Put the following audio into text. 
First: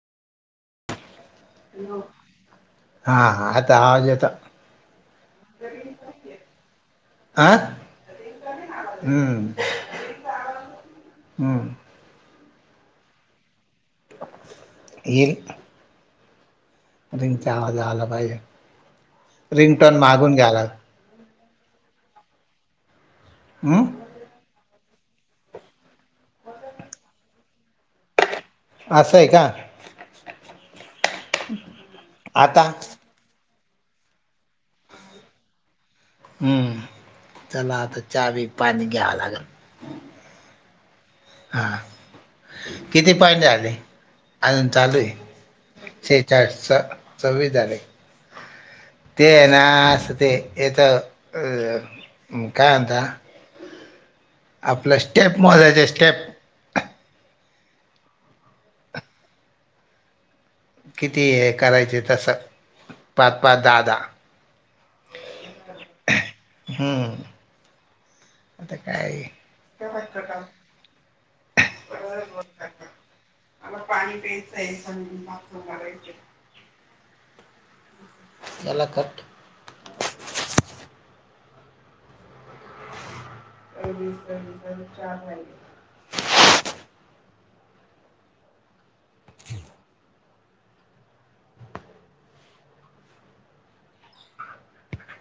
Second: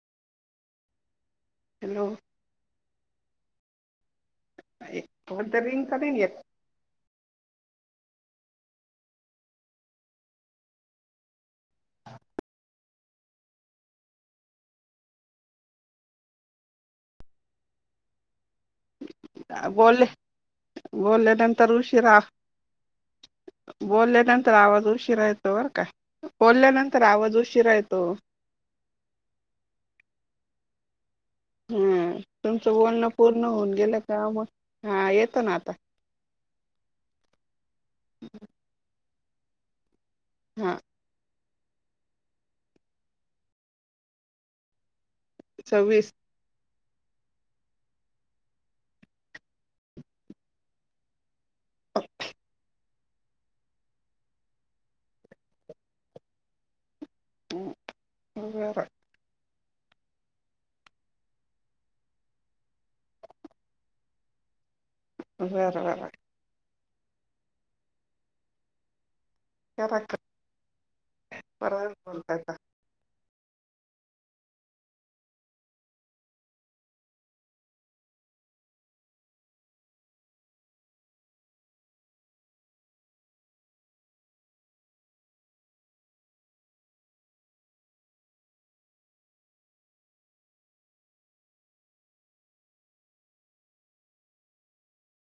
Hello हा आता आवाज येत. कोणत रिंग नवीन तर नाही पद्य. ''आं'' हं ''हं '' येल. रिंगचा आवाज आला पाहिजे. अ रिंगटोन बोलले मागून घ्यायला बोलल्या नंतर उशीरा. हम्म. बोलल्यानंतर आवाज उशीरा येतो बरं का बोलल्यानंतर आवाज उशीरा येतो. अस आहे का. हम आता तुमचं बोलणं पूर्ण होऊन गेलं का मग हा येतं ना आता. हम्म चला आता चहा बी पाणी घ्यां लागल. हा. हां किती पाठ झाले अजून चालू आहे. सव्वीस. चार सव्वीस झाले ते येना अस ते इथ आ काय म्हणता? आपल्या स्टेप मजायचे स्टेप वर [unintelligible] किती हे करायचे तस पाच, पाच, दहा, दहा. बरं बर हम्म. आता काय. करा करा परत बोलता येतं मला पाणी प्यायचं आहे सप करायचं. यालाखट. अदीसस अ चार राहिले. हम् [unintelligible]